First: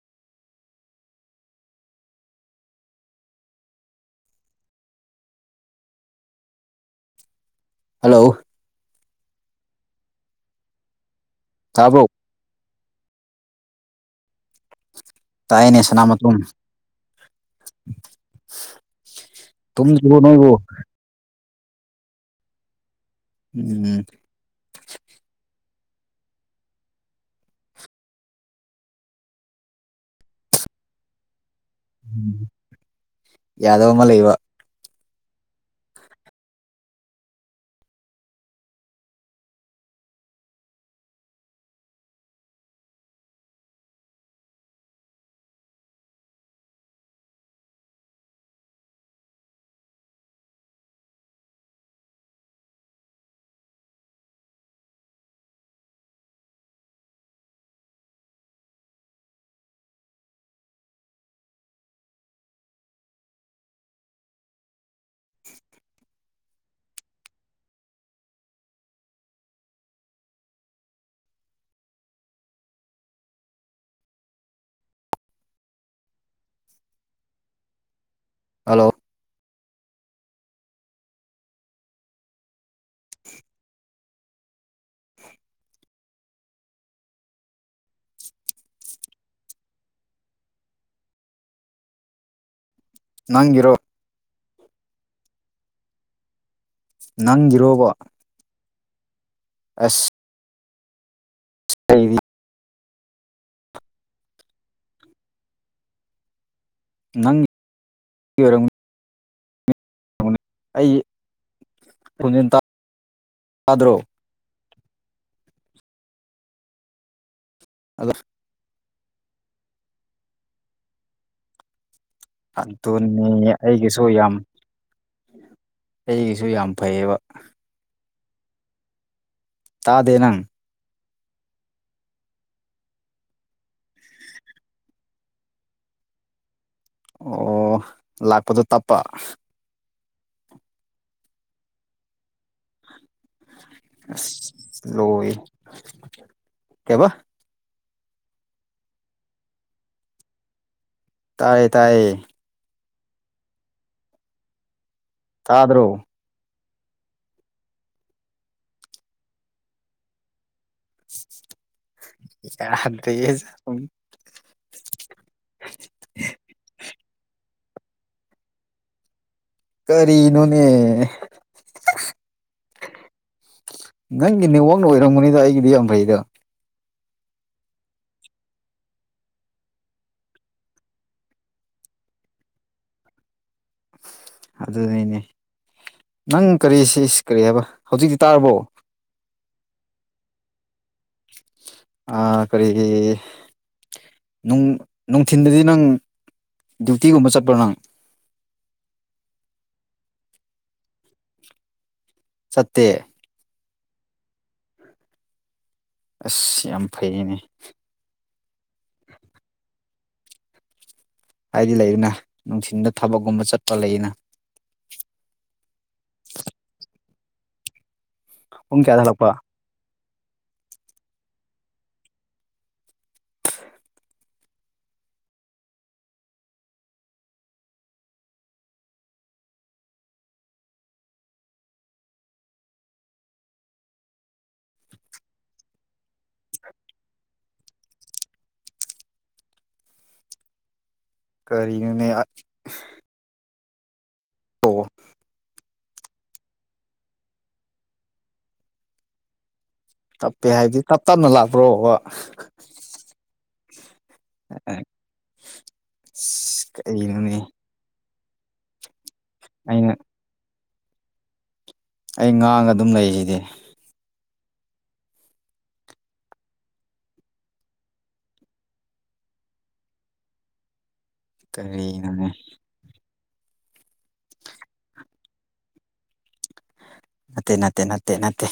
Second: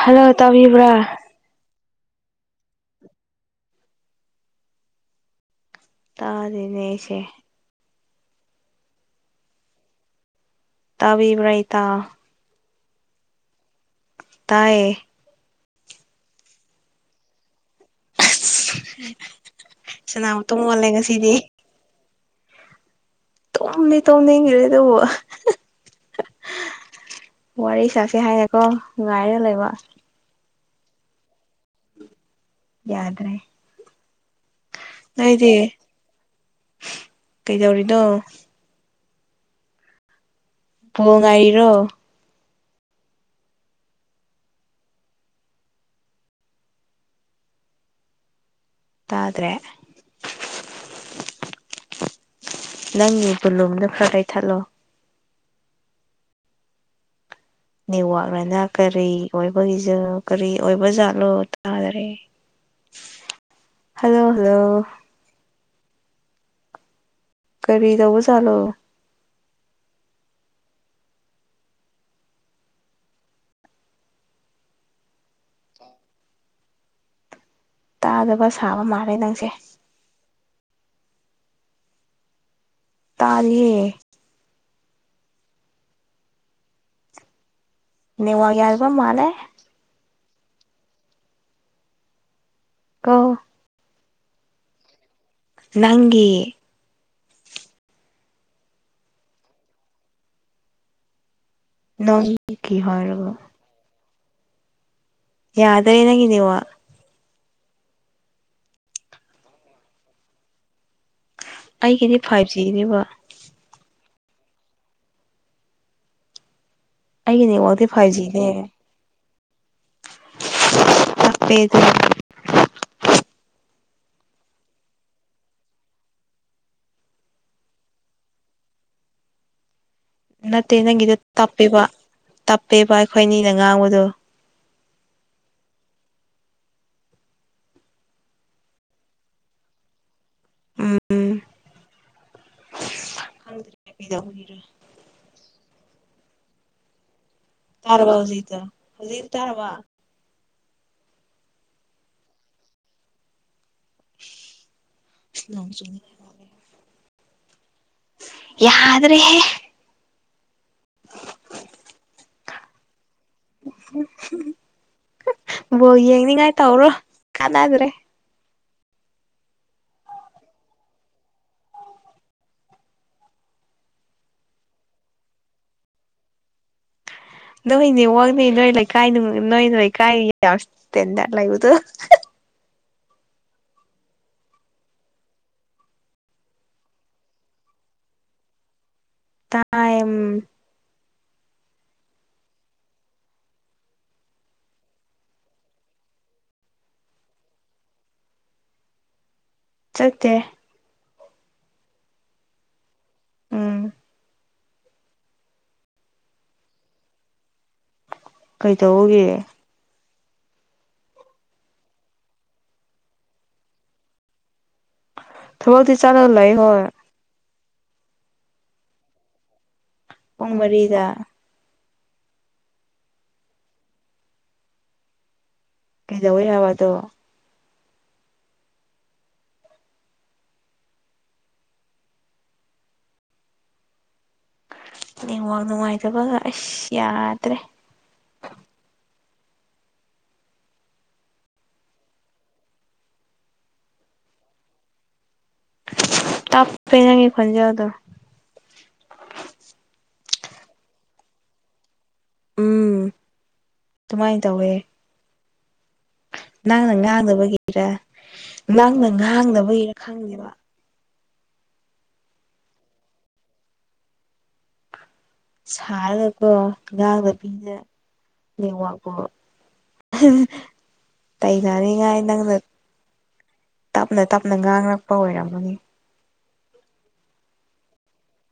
hello ꯇꯕꯤꯕ꯭ꯔꯥ ꯇꯥꯔꯅꯦꯁꯦ hello ꯇꯕꯤꯕ꯭ꯔꯩꯇꯥ ꯇꯥꯕ꯭ꯔꯣ ꯇꯌꯦ ꯇꯥꯏꯅꯦ ꯁꯂꯃꯠꯇꯨꯝ ꯑꯁ ꯇꯨꯝꯗ꯭ꯔꯤꯕꯣ ꯁꯅꯥꯃꯨꯛꯇ ꯅꯣꯏꯕꯨ ꯑꯣꯣꯜꯂꯦ ꯉꯁꯤꯗꯤ ꯇꯣꯝꯅꯤ ꯎꯝ ꯇꯣ ꯍ ꯏꯔꯤꯦꯗ ꯋꯥꯔꯤ ꯁꯥꯁꯦ ꯍꯥꯏꯌꯦꯦꯀꯣ ꯉꯥꯏꯔꯦ ꯂꯩꯕ ꯎꯝ ꯌꯥꯗ꯭ꯔꯦ ꯀꯃ ꯂꯩꯕ ꯅꯣꯏꯗꯤ ꯀꯩꯗꯧꯔꯤꯅꯣ ꯐ ꯉꯏꯔꯣ ꯇꯥꯗ꯭ꯔꯦ ꯅꯪꯅꯦ ꯕꯨꯂꯣꯝꯗ ꯐ ꯀꯩ ꯊꯠꯂꯣ ꯅꯋꯥꯛꯅꯅ ꯀꯔꯤ ꯑꯣꯏꯕꯒꯤꯖ ꯀꯔꯤ ꯑꯣꯏꯕ ꯖꯠꯂꯣ ꯇꯥꯗꯔꯦ ꯍꯜꯂꯣ ꯍꯜꯂꯣ ꯀꯔꯤ ꯇꯧꯕ ꯆꯂꯣ ꯇꯥꯗꯕ ꯁꯥꯕ ꯍꯜꯂꯣ ꯃꯥꯜꯂꯦ ꯅꯪꯁꯦ ꯇꯥꯔꯦ ꯅꯋꯥꯒ ꯌꯥꯜꯕ ꯃꯥꯂꯦ ꯀꯣ ꯅꯪꯔꯣ ꯅꯪꯒꯤ ꯅꯪꯒꯤꯔꯣꯕ ꯑꯁ ꯅ ꯑꯩꯗꯤ ꯀ ꯍꯔꯕꯣ ꯌꯥꯗ꯭ꯔ ꯌꯦꯅꯒꯤꯅꯤ ꯋꯥ ꯅꯪ ꯑꯣꯏꯔꯝ ꯑꯩꯒꯤꯗꯤ ꯐꯥꯏꯚ ꯑꯩꯣꯟꯖꯤ ꯖꯤꯅꯦꯕ ꯇꯥꯗ꯭ꯔꯣ ꯑꯩꯒꯤꯅꯦ ꯋꯥꯗꯤ ꯑꯗꯣ ꯐꯥꯏꯚ ꯖꯤꯅꯦ ꯇꯦꯗ ꯑꯗꯨꯅꯤ ꯑꯩꯒꯤꯁꯨ ꯌꯥꯝ ꯑꯩꯒꯤꯁꯨ ꯌꯥꯝ ꯐꯩꯌꯦꯕ ꯇꯥꯗꯦ ꯅꯪ ꯅꯠꯇꯦ ꯅꯪꯒꯤꯗ ꯇꯞꯄꯤꯦꯕ ꯇꯞꯄꯤꯕ ꯑꯩꯈꯣꯏ ꯑꯅꯤꯅ ꯉꯥꯡꯕꯗꯣ ꯑꯣ ꯂꯥꯛꯄꯗꯣ ꯇꯞꯄ ꯎꯝ ꯈꯪꯗ꯭ꯔꯦ ꯀꯩꯗꯧꯕꯒꯤꯔ ꯂꯣ ꯀꯕ ꯇꯔꯋꯥ ꯍꯧꯖꯤ ꯆ ꯍꯧꯖꯤ ꯇꯔꯋꯥ ꯇꯥꯏꯌꯦ ꯇꯥꯏꯌꯦ ꯁꯂ ꯇꯥꯗ꯭ꯔꯣ ꯌꯥ꯭ꯔꯦ ꯆ ꯕꯣ ꯌꯦꯡꯅꯤꯡꯉꯥꯏ ꯇꯧꯔꯣ ꯑꯗ꯭ꯔꯦ ꯀꯔꯤꯅꯨꯅꯦ ꯅꯪꯒꯤ ꯅꯦꯛꯋꯥꯛꯅ ꯑꯣꯏꯔꯝꯝꯕꯅꯤꯗ ꯑꯩꯒꯤꯗꯤ ꯌꯥꯝ ꯐꯩꯗ ꯅꯣꯏꯅꯦꯋꯥꯛꯅꯦ ꯅꯣꯏ ꯂꯩꯀꯥꯏ ꯅꯣꯏ ꯂꯩꯀꯥꯏ ꯌꯥꯎꯦꯟꯗꯔ ꯂꯩꯕꯗꯣ ꯑꯗꯨ ꯑꯗꯨꯅꯅꯦ ꯅꯪ ꯀꯔꯤ ꯁꯤ ꯀꯔꯤ ꯍꯥꯏꯕ ꯍꯧꯖꯤꯛꯇꯤ ꯇꯥꯔꯕꯣ ꯇꯥꯏ ꯀꯔꯤꯒꯤ ꯅꯨꯡꯊꯤꯤꯟꯗꯗꯤ ꯅꯪ ꯗ꯭ꯌꯨꯇꯤꯒꯨꯝꯕ ꯆꯠꯄ꯭ꯔꯣ ꯅꯪ ꯆꯠꯇꯦ ꯁꯠꯇꯦ ꯎꯝ ꯑꯁ ꯌꯥꯝ ꯐꯩꯅꯦ ꯀꯩꯗꯧꯕꯒꯤ ꯍꯥꯏꯗꯤ ꯂꯩꯗꯅ ꯅꯨꯡꯊꯤꯟꯗ ꯊꯕꯛꯀꯨꯝꯕ ꯆꯠꯄ ꯂꯩꯌꯦꯅ ꯊꯕꯛꯗꯤ ꯆꯂ ꯂꯩꯏ ꯍꯣꯏ ꯎ ꯀꯌꯥꯗꯂꯛꯄ ꯎꯉ ꯃꯔꯤꯗ ꯀꯩꯗꯎꯣꯏ ꯌꯥꯕꯗ ꯅꯋꯥꯥꯛ ꯅꯨꯡꯉꯥꯏꯇꯕꯒ ꯑꯁ ꯌꯥꯗ꯭ꯔꯦ ꯀꯔꯤꯅꯦ ꯑꯣ ꯇꯄꯦꯅꯉꯦ ꯈꯣꯟꯖꯥꯎꯗ ꯇꯞꯄꯦ ꯍꯥꯏꯗꯤ ꯇꯞ ꯇꯞꯅ ꯂꯥꯛꯄ꯭ꯔꯣꯕ ꯎꯝ ꯑꯗꯨꯃꯥꯏꯅ ꯇꯧꯋꯦ ꯑꯁ ꯅꯪꯅ ꯀꯔꯤꯅꯣꯅꯦ ꯉꯥꯡꯅꯕꯒꯤꯔ ꯅꯪꯅ ꯉꯥꯡꯅꯕꯒꯤꯔ ꯑꯩꯅ ꯈꯪꯗꯦꯕ ꯑꯩ ꯉꯥꯡꯉ ꯑꯗꯨꯝ ꯂꯩꯁꯤꯗꯤ ꯁꯥꯔꯒꯀꯣ ꯉꯥꯡꯗꯕꯤꯗ [unintelligible] ꯀꯔꯤꯅꯣꯅꯦ [unintelligible] ꯇꯞꯅ ꯇꯞꯅ ꯉꯥꯡꯂꯛꯄ ꯑꯣꯏꯔꯝꯃꯅꯤ ꯅꯠꯇꯦ ꯅꯠꯇꯦ ꯅꯠꯇꯦ ꯅꯠꯇꯦ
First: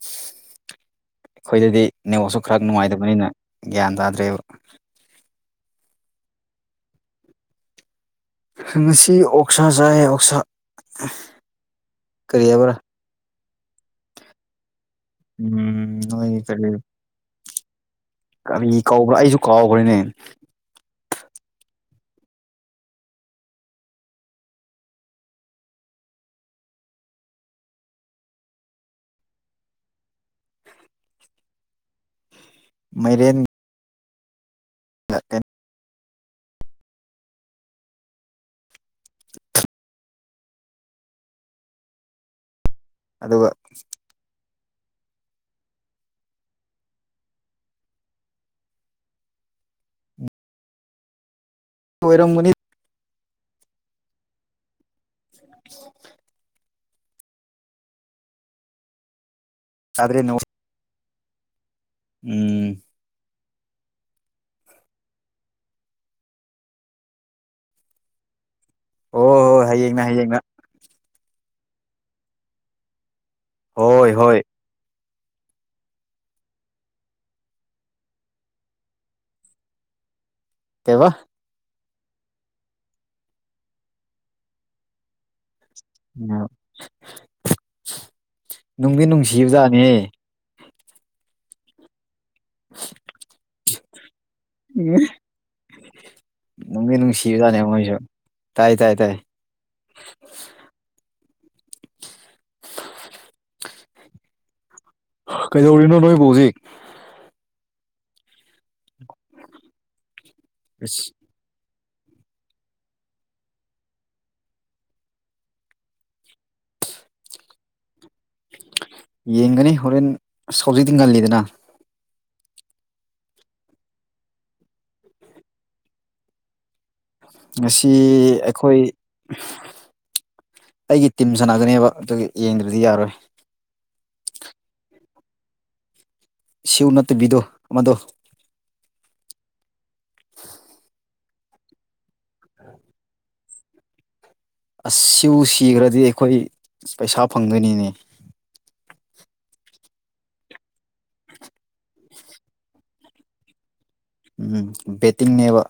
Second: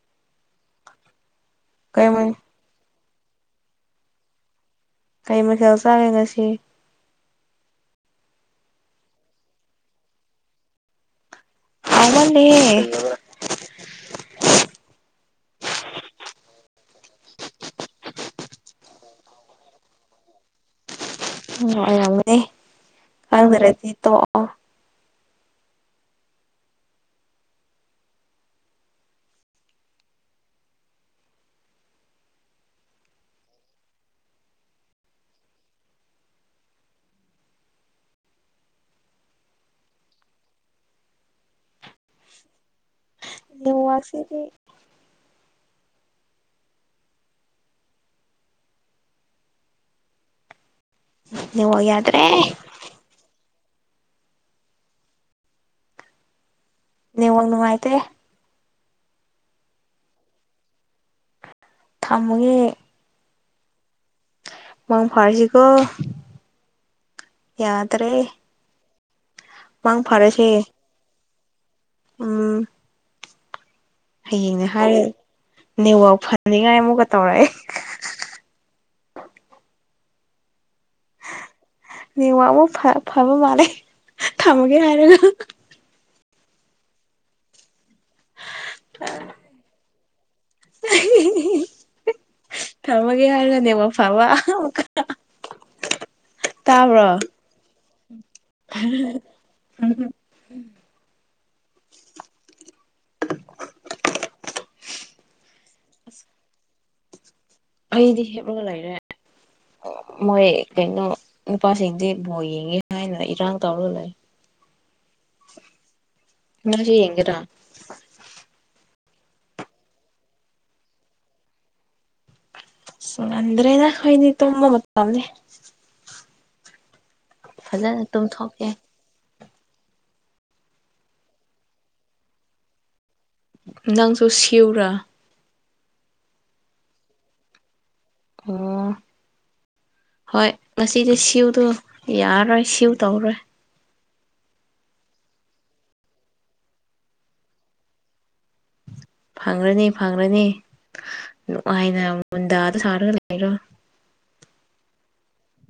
ꯑꯩꯈꯣꯏꯗꯗꯤ ꯀꯩ ꯅꯦꯋꯥꯛꯁꯨ ꯈꯔ ꯅꯨꯡꯉꯥꯏꯇꯕꯅꯤꯅ ꯒ꯭ꯌꯥꯟ ꯇꯥꯗ꯭ꯔꯦꯕ ꯀꯩ ꯃꯊꯦꯜ ꯆꯔꯦ ꯉꯁꯤ ꯉꯁꯤ ꯑꯣꯛꯁꯥ ꯆꯥꯏ ꯑꯣꯛꯁꯥ ꯀꯔꯤ ꯍꯥꯏꯕ꯭ꯔꯥ [unintelligible] ꯎꯝ ꯅꯤꯏꯗꯤ ꯀꯔꯤ ꯀꯔꯤ ꯀꯧꯕ꯭ꯔꯥ ꯑꯩꯁꯨ ꯀꯥꯎꯈ꯭ꯔꯦꯅꯦ ꯑꯣ [unintelligible] ꯈꯪꯗ꯭ꯔꯗꯤ ꯇꯣꯛꯑꯣ ꯃꯥꯔꯦꯟ [unintelligible] ꯑꯗꯨꯒ [unintelligible] ꯅꯦꯋꯥꯛ ꯌꯥꯗ꯭ꯔꯦ ꯑꯣꯏꯔꯝꯒꯅꯤ [unintelligible] ꯅꯦꯋꯥꯛ ꯅꯨꯡꯉꯥꯏꯇꯦ [unintelligible] ꯊꯃꯃꯥꯒꯦ ꯎꯝ ꯃꯪ ꯐꯔꯁꯤ ꯀꯣ ꯌꯥꯗꯔꯦ ꯍꯣꯏ ꯍꯣꯏ ꯃꯪ ꯍꯌꯦꯡꯅ ꯍꯌꯦꯡꯅ ꯐꯔꯥꯁꯦ ꯎꯝ ꯍꯣꯏ ꯍꯣꯏ ꯍꯥꯌꯦꯡꯅꯦ ꯍꯥꯏꯔ ꯅꯦꯋꯥꯛ ꯐꯅꯤꯡꯉꯥꯏ ꯑꯃꯨꯛꯀ ꯇꯧꯔꯑꯦ ꯀꯩꯕ ꯅꯦꯋꯥꯛ ꯑꯃꯨꯀ ꯐꯕ ꯃꯥꯂꯦ ꯊꯝꯃꯒꯦ ꯍꯥꯏꯔꯒꯥ ꯅꯨꯡꯗꯤ ꯅꯨꯡꯁꯤꯕꯖꯥꯠꯅꯦ [inaudible] ꯊꯝꯃꯒꯦ ꯍꯥꯏꯔꯒꯥ ꯅꯦꯋꯥꯀ ꯐꯕ ꯑꯃꯨꯛꯀꯥ ꯅꯨꯡꯗꯤ ꯅꯨꯡꯁꯤꯕꯖꯥꯠꯅꯦ [unintelligible] ꯇꯥꯏ ꯇꯥꯏ ꯇꯥꯏ ꯀꯩꯗꯧꯔꯤꯅꯣ ꯅꯣꯏꯕꯨ ꯍꯧꯖꯤꯛ ꯑꯩꯗꯤ ꯍꯦꯞꯂꯒ ꯂꯩꯔꯦ ꯃꯣꯏ ꯑꯁ ꯀꯩꯅꯣ ꯅꯨꯄꯥꯁꯤꯡꯗꯤ ꯕꯣꯜ ꯌꯦꯡꯉꯦ ꯍꯥꯏꯅ ꯏꯔꯥꯡ ꯇꯧꯔ ꯂꯩ ꯅꯪꯁꯨ ꯌꯦꯡꯒꯦꯔꯥ ꯌꯦꯡꯒꯅꯤ ꯍꯣꯔꯦꯟ ꯍꯧꯖꯤꯛꯇꯤ ꯉꯜꯂꯤꯗꯅ ꯉꯟꯗꯔ꯭ꯦꯗꯥ ꯈꯣꯏꯗꯤ ꯇꯨꯝꯕꯥ ꯃꯠꯇꯝꯅꯤ ꯉꯁꯤ ꯇꯨꯝꯊꯣꯛꯀꯦ ꯑꯩꯈꯣꯏ ꯑꯩꯒꯤ ꯇꯤꯝ ꯁꯥꯟꯅꯒꯅꯦꯕ ꯑꯗꯨ ꯌꯦꯡꯗ꯭ꯔꯗꯤ ꯌꯥꯔꯣꯏ ꯅꯪꯖꯨ ꯁꯤꯎꯔꯥ ꯁꯤꯎ ꯅꯠꯇꯕꯤꯗꯨ ꯑꯃꯗꯨ ꯑꯣ ꯍꯣꯏ ꯉꯁꯤꯗꯤ ꯁꯤꯎꯗꯨ ꯌꯥꯔꯣꯏ ꯁꯤꯎ ꯇꯧꯔꯦ ꯑꯁ ꯁꯤꯎ ꯁꯤꯈ꯭ꯔꯗꯤ ꯑꯩꯈꯣꯏ ꯄꯩꯁꯥ ꯐꯪꯗꯣꯏꯅꯤꯅꯦ ꯐꯪꯉ꯭ꯔꯅꯤ ꯐꯪꯉ꯭ꯔꯅꯤ ꯅꯨꯡꯉꯥꯏꯅ ꯃꯨꯟꯗꯥꯗ ꯁꯥꯔꯒ ꯂꯩꯔꯣ ꯎꯝ ꯕꯦꯇꯤꯡ ꯅꯦꯕꯥ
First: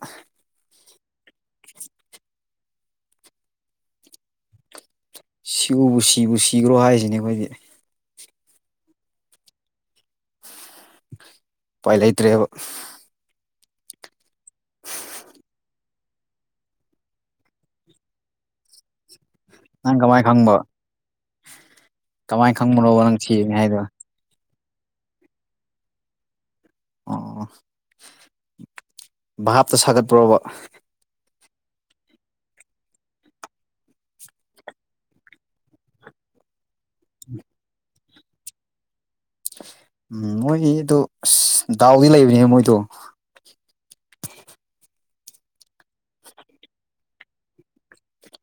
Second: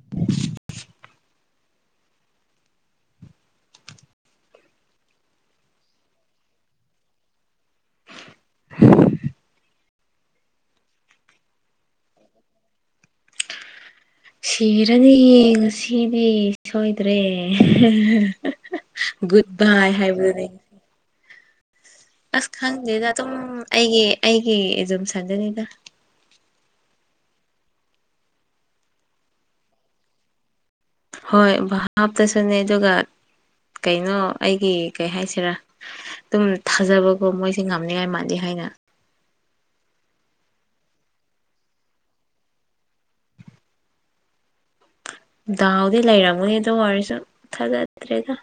ꯁꯤꯎꯕꯨ ꯁꯤꯕꯨ ꯁꯤꯈ꯭ꯔꯣ ꯍꯥꯏꯁꯤꯅꯦ ꯑꯩꯈꯣꯏꯗꯤ ꯍꯝ ꯄꯥꯏ ꯂꯩꯇ꯭ꯔꯦꯕ ꯁꯤꯔꯅꯤ ꯉꯁꯤꯗꯤ ꯁꯣꯏꯗ꯭ꯔꯦ ꯒꯨꯗ ꯕꯥꯏ ꯅꯪ ꯀꯃꯥꯏꯅ ꯍꯥꯏꯕꯗꯨ ꯈꯪꯕ ꯑꯁ ꯀꯃꯥꯏꯅ ꯈꯪꯕꯅꯣꯕ ꯈꯪꯗꯦꯗ ꯅꯪ ꯑꯗꯨꯝ ꯁꯤꯅꯤ ꯍꯥꯏꯗꯣ ꯑꯩꯒꯤ ꯑꯩꯒꯤ ꯑꯗꯨꯨꯝ ꯁꯟꯖꯅꯤꯗ ꯑꯣ ꯚꯥꯞꯇ ꯁꯥꯒꯠꯄ꯭ꯔꯣꯕ ꯍꯣꯏ ꯍꯥꯞꯇꯁꯨꯅꯦ ꯑꯗꯨꯒ ꯀꯩꯅꯣ ꯑꯩꯒꯤ ꯀꯩ ꯍꯥꯏꯁꯤꯔꯥ ꯑꯗꯨꯝ ꯊꯥꯖꯕꯀꯣ ꯃꯣꯏꯁꯦ ꯉꯝꯅꯤꯉꯥꯏ ꯃꯥꯜꯂꯤ ꯍꯥꯏ ꯑ ꯎꯝ ꯃꯣꯏꯒꯤ ꯑꯗꯨ ꯑ ꯗꯥꯎꯗꯤ ꯂꯩꯕꯅꯦ ꯃꯣꯏꯗꯣ ꯗꯥꯎꯗꯤ ꯂꯩꯔꯝꯒꯅꯤ ꯑꯗꯨ ꯋꯥꯔꯤꯁꯨ ꯊꯥꯖꯗ꯭ꯔꯦꯗ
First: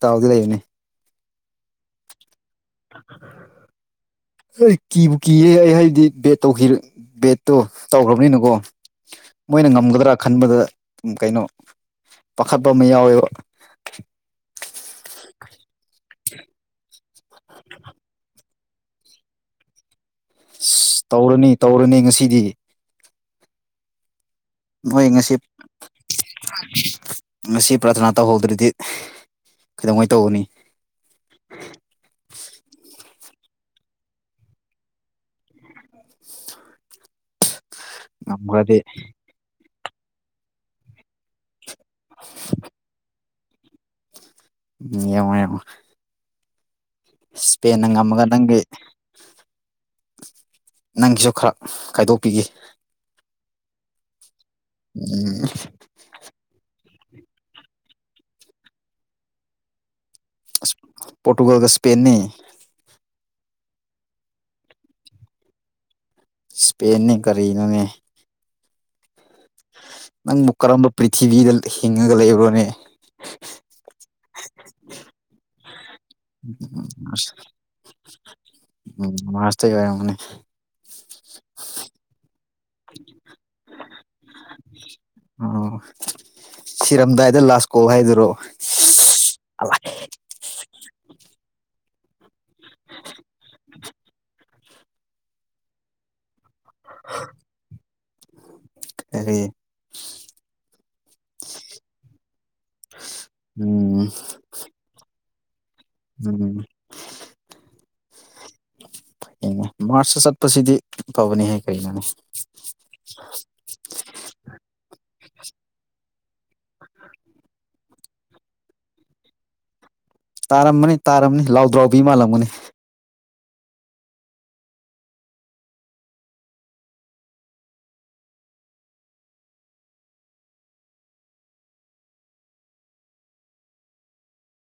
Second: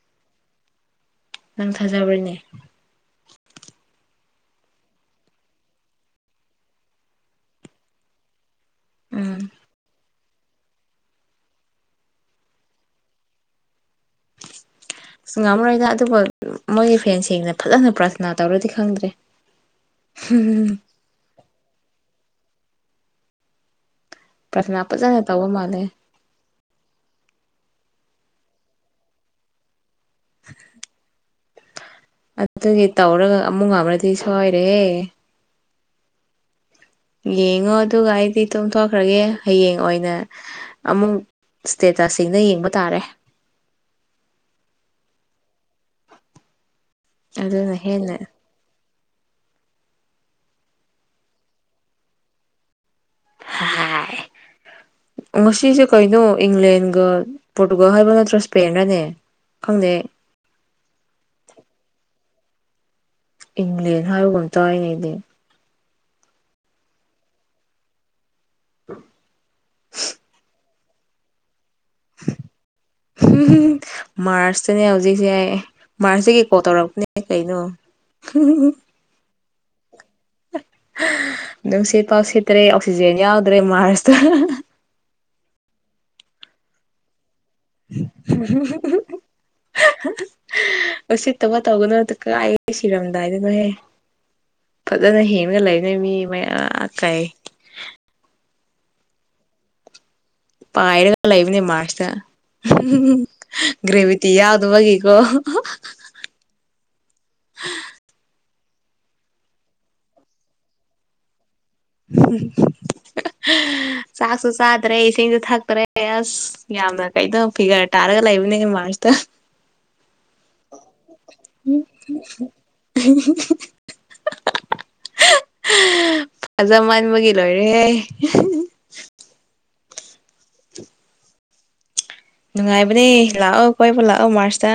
ꯇꯥꯎꯗꯤ ꯂꯩꯕꯅꯦ ꯅꯪ ꯊꯥꯖꯕꯔꯤꯅꯦ ꯑꯩ ꯀꯤꯕꯨ ꯀꯤꯌꯦ ꯑꯩ ꯍꯥꯏꯗꯤ ꯕꯦꯠ ꯕꯦꯠꯇꯣ ꯇꯧꯈ꯭ꯔꯕꯅꯤꯅꯀꯣ ꯎꯝ ꯃꯣꯏꯅ ꯉꯝꯒꯗ꯭ꯔꯥ ꯈꯟꯕꯗ ꯀꯩꯅꯣ ꯄꯥꯈꯠꯄ ꯑꯃ ꯌꯥꯎꯋꯦꯕ ꯁꯨꯡꯉꯝꯔꯣꯏꯗ ꯑꯗꯨꯕꯨ ꯃꯣꯏꯒꯤ ꯐ꯭ꯔꯦꯟꯁꯤꯡꯅ ꯐꯖꯅ ꯄ꯭ꯔꯊꯅꯥ ꯇꯧꯔꯗꯤ ꯈꯪꯗ꯭ꯔꯦ ꯑꯁ ꯇꯧꯔꯅꯤ ꯇꯧꯔꯅꯤ ꯉꯁꯤꯗꯤ ꯄ꯭ꯔꯥꯊꯅꯥ ꯅꯣꯏ ꯐꯖꯅ ꯉꯦꯁꯤ ꯇꯧꯕ ꯃꯥꯜꯂꯦ ꯉꯁꯤ ꯄ꯭ꯔꯊꯅꯥ ꯇꯧꯍꯧꯗ꯭ꯔꯗꯤ ꯀꯩꯗꯧꯉꯩ ꯇꯧꯒꯅꯤ ꯑ ꯇꯧꯔꯒ ꯑꯃꯨꯛ ꯉꯅꯗꯤ ꯁꯣꯏꯔꯦ ꯌꯦꯡꯉꯣ ꯑꯗꯨꯒ ꯑꯩꯗꯤ ꯉꯝꯈ꯭ꯔꯗꯤ ꯇꯣꯡꯊꯣꯛꯈ꯭ꯔꯒꯦ ꯍꯌꯦꯡ ꯑꯣꯏꯅ ꯑꯃꯨꯛ ꯁ꯭ꯇꯦꯇꯁꯁꯤꯡꯅ ꯌꯦꯡꯕ ꯇꯥꯔꯦ ꯌꯦꯃ ꯌꯥꯝꯃ ꯑꯗꯨꯅ ꯏꯁꯄꯦꯟꯅ ꯍꯦꯟꯅ ꯉꯝꯃꯒ ꯅꯪꯒꯤ ꯅꯪꯒꯤꯁꯨ ꯈꯔ ꯈꯥꯏꯗꯣꯛꯄꯤꯒ ꯎꯝ ꯉꯁꯤꯁꯨ ꯀꯩꯅꯅꯣ ꯏꯪꯂ꯭ꯂꯦꯟ ꯄꯣꯔꯇꯨꯒꯜ ꯍꯥꯏꯕ ꯅꯠꯇ꯭ꯔꯣ ꯏꯁꯄꯦꯟ ꯍꯥꯏꯅꯦ ꯈꯪꯗꯦ ꯄꯣꯣꯔꯇꯨꯒꯜꯒ ꯁꯄꯦꯟꯅꯤ ꯏꯪꯂꯦꯟ ꯍꯥꯏꯕꯒꯨꯝꯇꯥꯏꯅꯦꯗꯤ ꯏꯁꯄꯦꯟꯅꯤ ꯀꯔꯤꯅꯅꯦ ꯑꯝ ꯅꯪꯕꯨ ꯀꯔꯝꯕ ꯄ꯭ꯔꯤꯊꯤꯕꯤꯗ ꯍꯤꯡꯉꯒ ꯂꯩꯕ꯭ꯔꯣꯅꯦ ꯎ ꯃꯥꯔꯁꯇꯅꯦ ꯍꯧꯖꯤꯛꯁꯦ ꯃꯥꯔꯁꯇ ꯀꯩꯀꯣꯜ ꯇꯧꯔꯛꯄꯅꯦ ꯀꯩꯅꯣ ꯎꯝ ꯃꯥꯁꯇ ꯑꯣꯏꯔꯦ ꯃꯅꯤ ꯑꯗꯨꯁꯦ ꯄꯥꯎꯁꯤꯦ ꯇ꯭ꯔꯦ ꯑꯣꯛꯁꯤꯖꯦꯟ ꯌꯥꯎꯗ꯭ꯔꯦ ꯃꯥꯔꯁꯇ ꯁꯤꯔꯝꯗꯏ ꯑꯂꯥ ꯎ ꯎꯆ ꯊꯃ ꯇꯧꯒꯅꯣ ꯀꯥꯏ ꯁꯤꯔꯝꯗꯥꯏꯗꯅꯍꯦ ꯐꯖꯅ ꯍꯦꯉ ꯂꯩꯅꯦꯣꯏ ꯃꯤ ꯃꯌꯥꯝ ꯑ ꯀꯥꯏ ꯑꯦ ꯄꯥꯏꯔꯒ ꯂꯩ ꯏꯕꯅꯦ ꯃꯥꯁ ꯎꯝ ꯎꯝ ꯒ꯭ꯔꯦꯕꯤ ꯇꯤ ꯌꯥꯎꯗ ꯋꯥ ꯏꯒꯣ [inaudible] ꯃꯥꯔꯁꯇ ꯆꯠꯄꯁꯤꯗꯤ ꯐꯕꯅꯤ ꯍꯦꯛ ꯁꯥꯁꯨꯨ ꯁꯥꯗ ꯔꯦꯁꯤ ꯊꯛꯈ꯭ꯔꯦ ꯑꯁ ꯌꯥꯝꯅ ꯀꯩꯅꯣ ꯐꯤꯒꯔ ꯇꯥꯔꯒ ꯂꯩꯕꯅꯤ ꯃꯥꯔꯁꯇ ꯇꯥꯔꯝꯃꯅꯤ ꯇꯥꯔꯝꯅꯤ ꯂꯥꯎꯗ ꯂꯥꯎꯕꯤ ꯃꯥꯜꯂꯝꯒꯅꯤ [inaudible] ꯐꯖ ꯃꯟꯕꯒꯤ ꯂꯣꯏꯔꯦꯍꯦ ꯅꯨꯡꯉꯥꯏꯕꯅꯦ ꯂꯥꯛꯑꯣ ꯀꯣꯏꯕꯨ ꯂꯥꯛꯑꯣ ꯃꯥꯔꯁꯇ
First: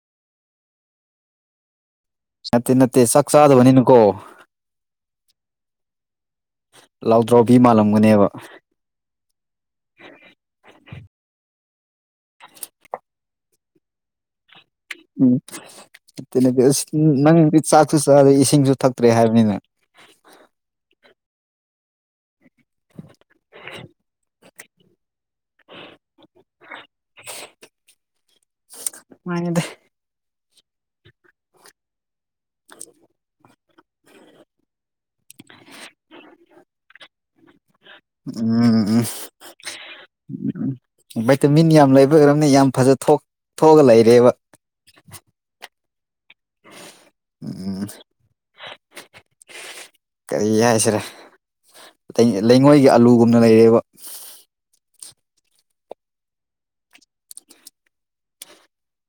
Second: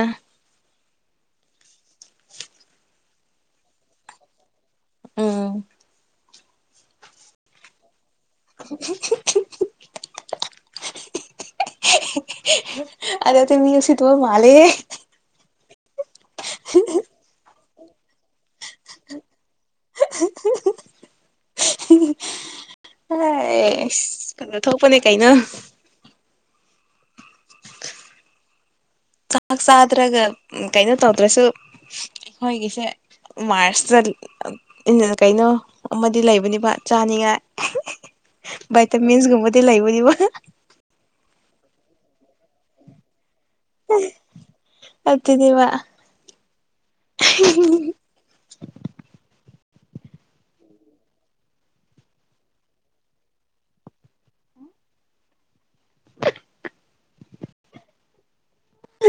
ꯅꯠꯇꯦ ꯅꯠꯇꯦ ꯁꯛꯆꯥꯗꯚꯅꯤꯅꯤꯀꯣ ꯑꯥ ꯂꯥꯎꯗ꯭ꯔꯥꯎꯕꯤ ꯃꯥꯜꯂꯝꯒꯅꯦꯕ [inaudible] ꯑꯗꯦ ꯑꯇꯩ ꯃꯤ ꯑꯁꯤꯁꯤ ꯊꯕ ꯃꯥꯂ ꯎꯝ ꯅꯪ ꯆꯥꯛꯁꯨ ꯆꯦ ꯏꯁꯤꯡꯁꯨ ꯊꯛꯇ꯭ꯔꯦ ꯍꯥꯏꯕꯅꯤꯅ ꯍ ꯀꯩꯅꯣ ꯊꯣꯛꯄꯅꯦ ꯀꯩꯅꯣ [inaudible] ꯆꯥꯛ ꯃꯥꯅꯦꯗ ꯆꯥꯗ꯭ꯔꯒ ꯀꯩꯅꯣ ꯇꯧꯗ꯭ꯔꯁꯨ ꯍꯣꯏꯒꯁꯦ ꯃꯥꯔꯁꯇꯠ ꯀꯩꯅꯣ ꯑꯃꯗꯤ ꯂꯩꯕꯅꯤꯕ ꯎꯝ ꯆꯥꯅꯤꯡꯉꯥꯏ ꯏꯇ ꯎꯝ ꯃꯁ ꯨꯃꯗ ꯂꯕꯅꯤꯕ ꯍꯥꯏꯕꯝꯅ ꯌꯥꯝ ꯐꯖ ꯊꯣꯛꯑꯒ ꯂꯩꯔꯦꯕ ꯑꯗꯨꯅꯦꯕ ꯎꯝ ꯀꯔꯤ ꯌꯥꯏꯁꯤꯔꯦ ꯂꯩꯉꯣꯏꯒꯤ ꯑꯂꯨꯒꯨꯝꯅ ꯂꯩꯔꯦꯕ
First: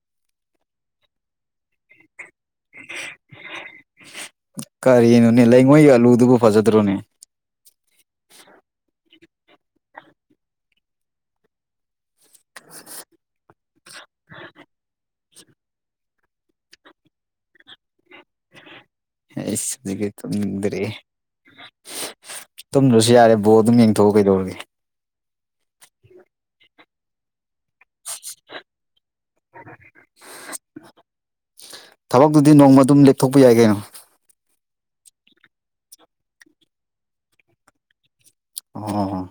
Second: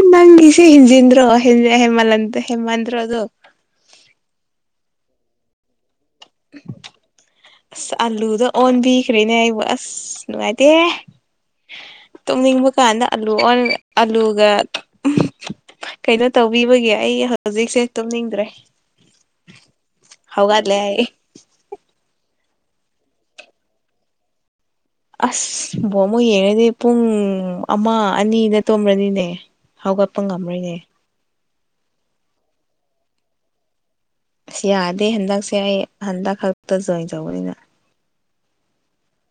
ꯅꯪꯁꯤꯦ ꯍꯟꯖꯟ꯭ꯔꯣ ꯍꯖ ꯍꯦꯃꯜꯗ ꯍꯦꯃꯥꯥꯟ꯭ꯔꯣ ꯑꯗꯨ ꯑꯗꯨ ꯀꯔꯤꯅꯣꯅꯦ ꯂꯩꯉꯣꯏꯒꯤ ꯑꯂꯨꯗꯨꯕꯨ ꯐꯖꯗ꯭ꯔꯣꯅꯦ ꯑꯁ ꯑꯥꯂꯨꯗ ꯑꯣꯟꯕꯤꯈ꯭ꯔꯦꯅꯦ ꯑꯩꯕꯨ ꯑꯁ ꯅꯨꯡꯉꯥꯏꯇꯦ ꯇꯨꯝꯅꯤꯡꯕ ꯀꯥꯟꯗ ꯑꯂꯨ ꯑꯂꯨꯒ ꯀꯩꯅꯣ ꯇꯧꯕꯤꯕꯒꯦ ꯑꯩ ꯍꯧꯖꯤꯛꯁꯦ ꯇꯅꯤꯗ꯭ꯔꯦ ꯑꯩꯁ ꯍꯧꯖꯤꯛꯀꯤ ꯍꯧꯒꯗꯂꯦ ꯇꯨꯝꯅꯤꯡꯗ꯭ꯔꯦ ꯇꯨꯝꯗ꯭ꯔꯁꯨ ꯌꯥꯔꯦ ꯕꯣꯔ ꯑꯗꯨꯝ ꯌꯦꯡꯊꯣꯛꯑ ꯀꯩꯗꯧꯔꯒꯦ ꯑꯁꯕꯣ ꯑꯃꯨꯛ ꯌꯦꯡꯉꯗꯤ ꯄꯨꯡ ꯑꯃ ꯑꯅꯤꯗ ꯇꯣꯂꯅꯤꯅꯦ ꯍꯧꯥꯎꯒꯄ ꯉꯝꯔꯅꯦ ꯊꯕꯛꯇꯨꯗꯤ ꯅꯣꯡꯃ ꯑꯗꯨꯝ ꯂꯦꯞꯊꯣꯛꯄ ꯌꯥꯏ ꯀꯩꯅꯣ ꯑꯁ ꯌꯥꯗꯦ ꯍꯟꯗꯛꯁꯦ ꯑꯩ ꯍꯟꯗꯛ ꯈꯛꯇ ꯖꯣꯏꯟ ꯇꯧꯕꯅꯤꯅ ꯑꯣ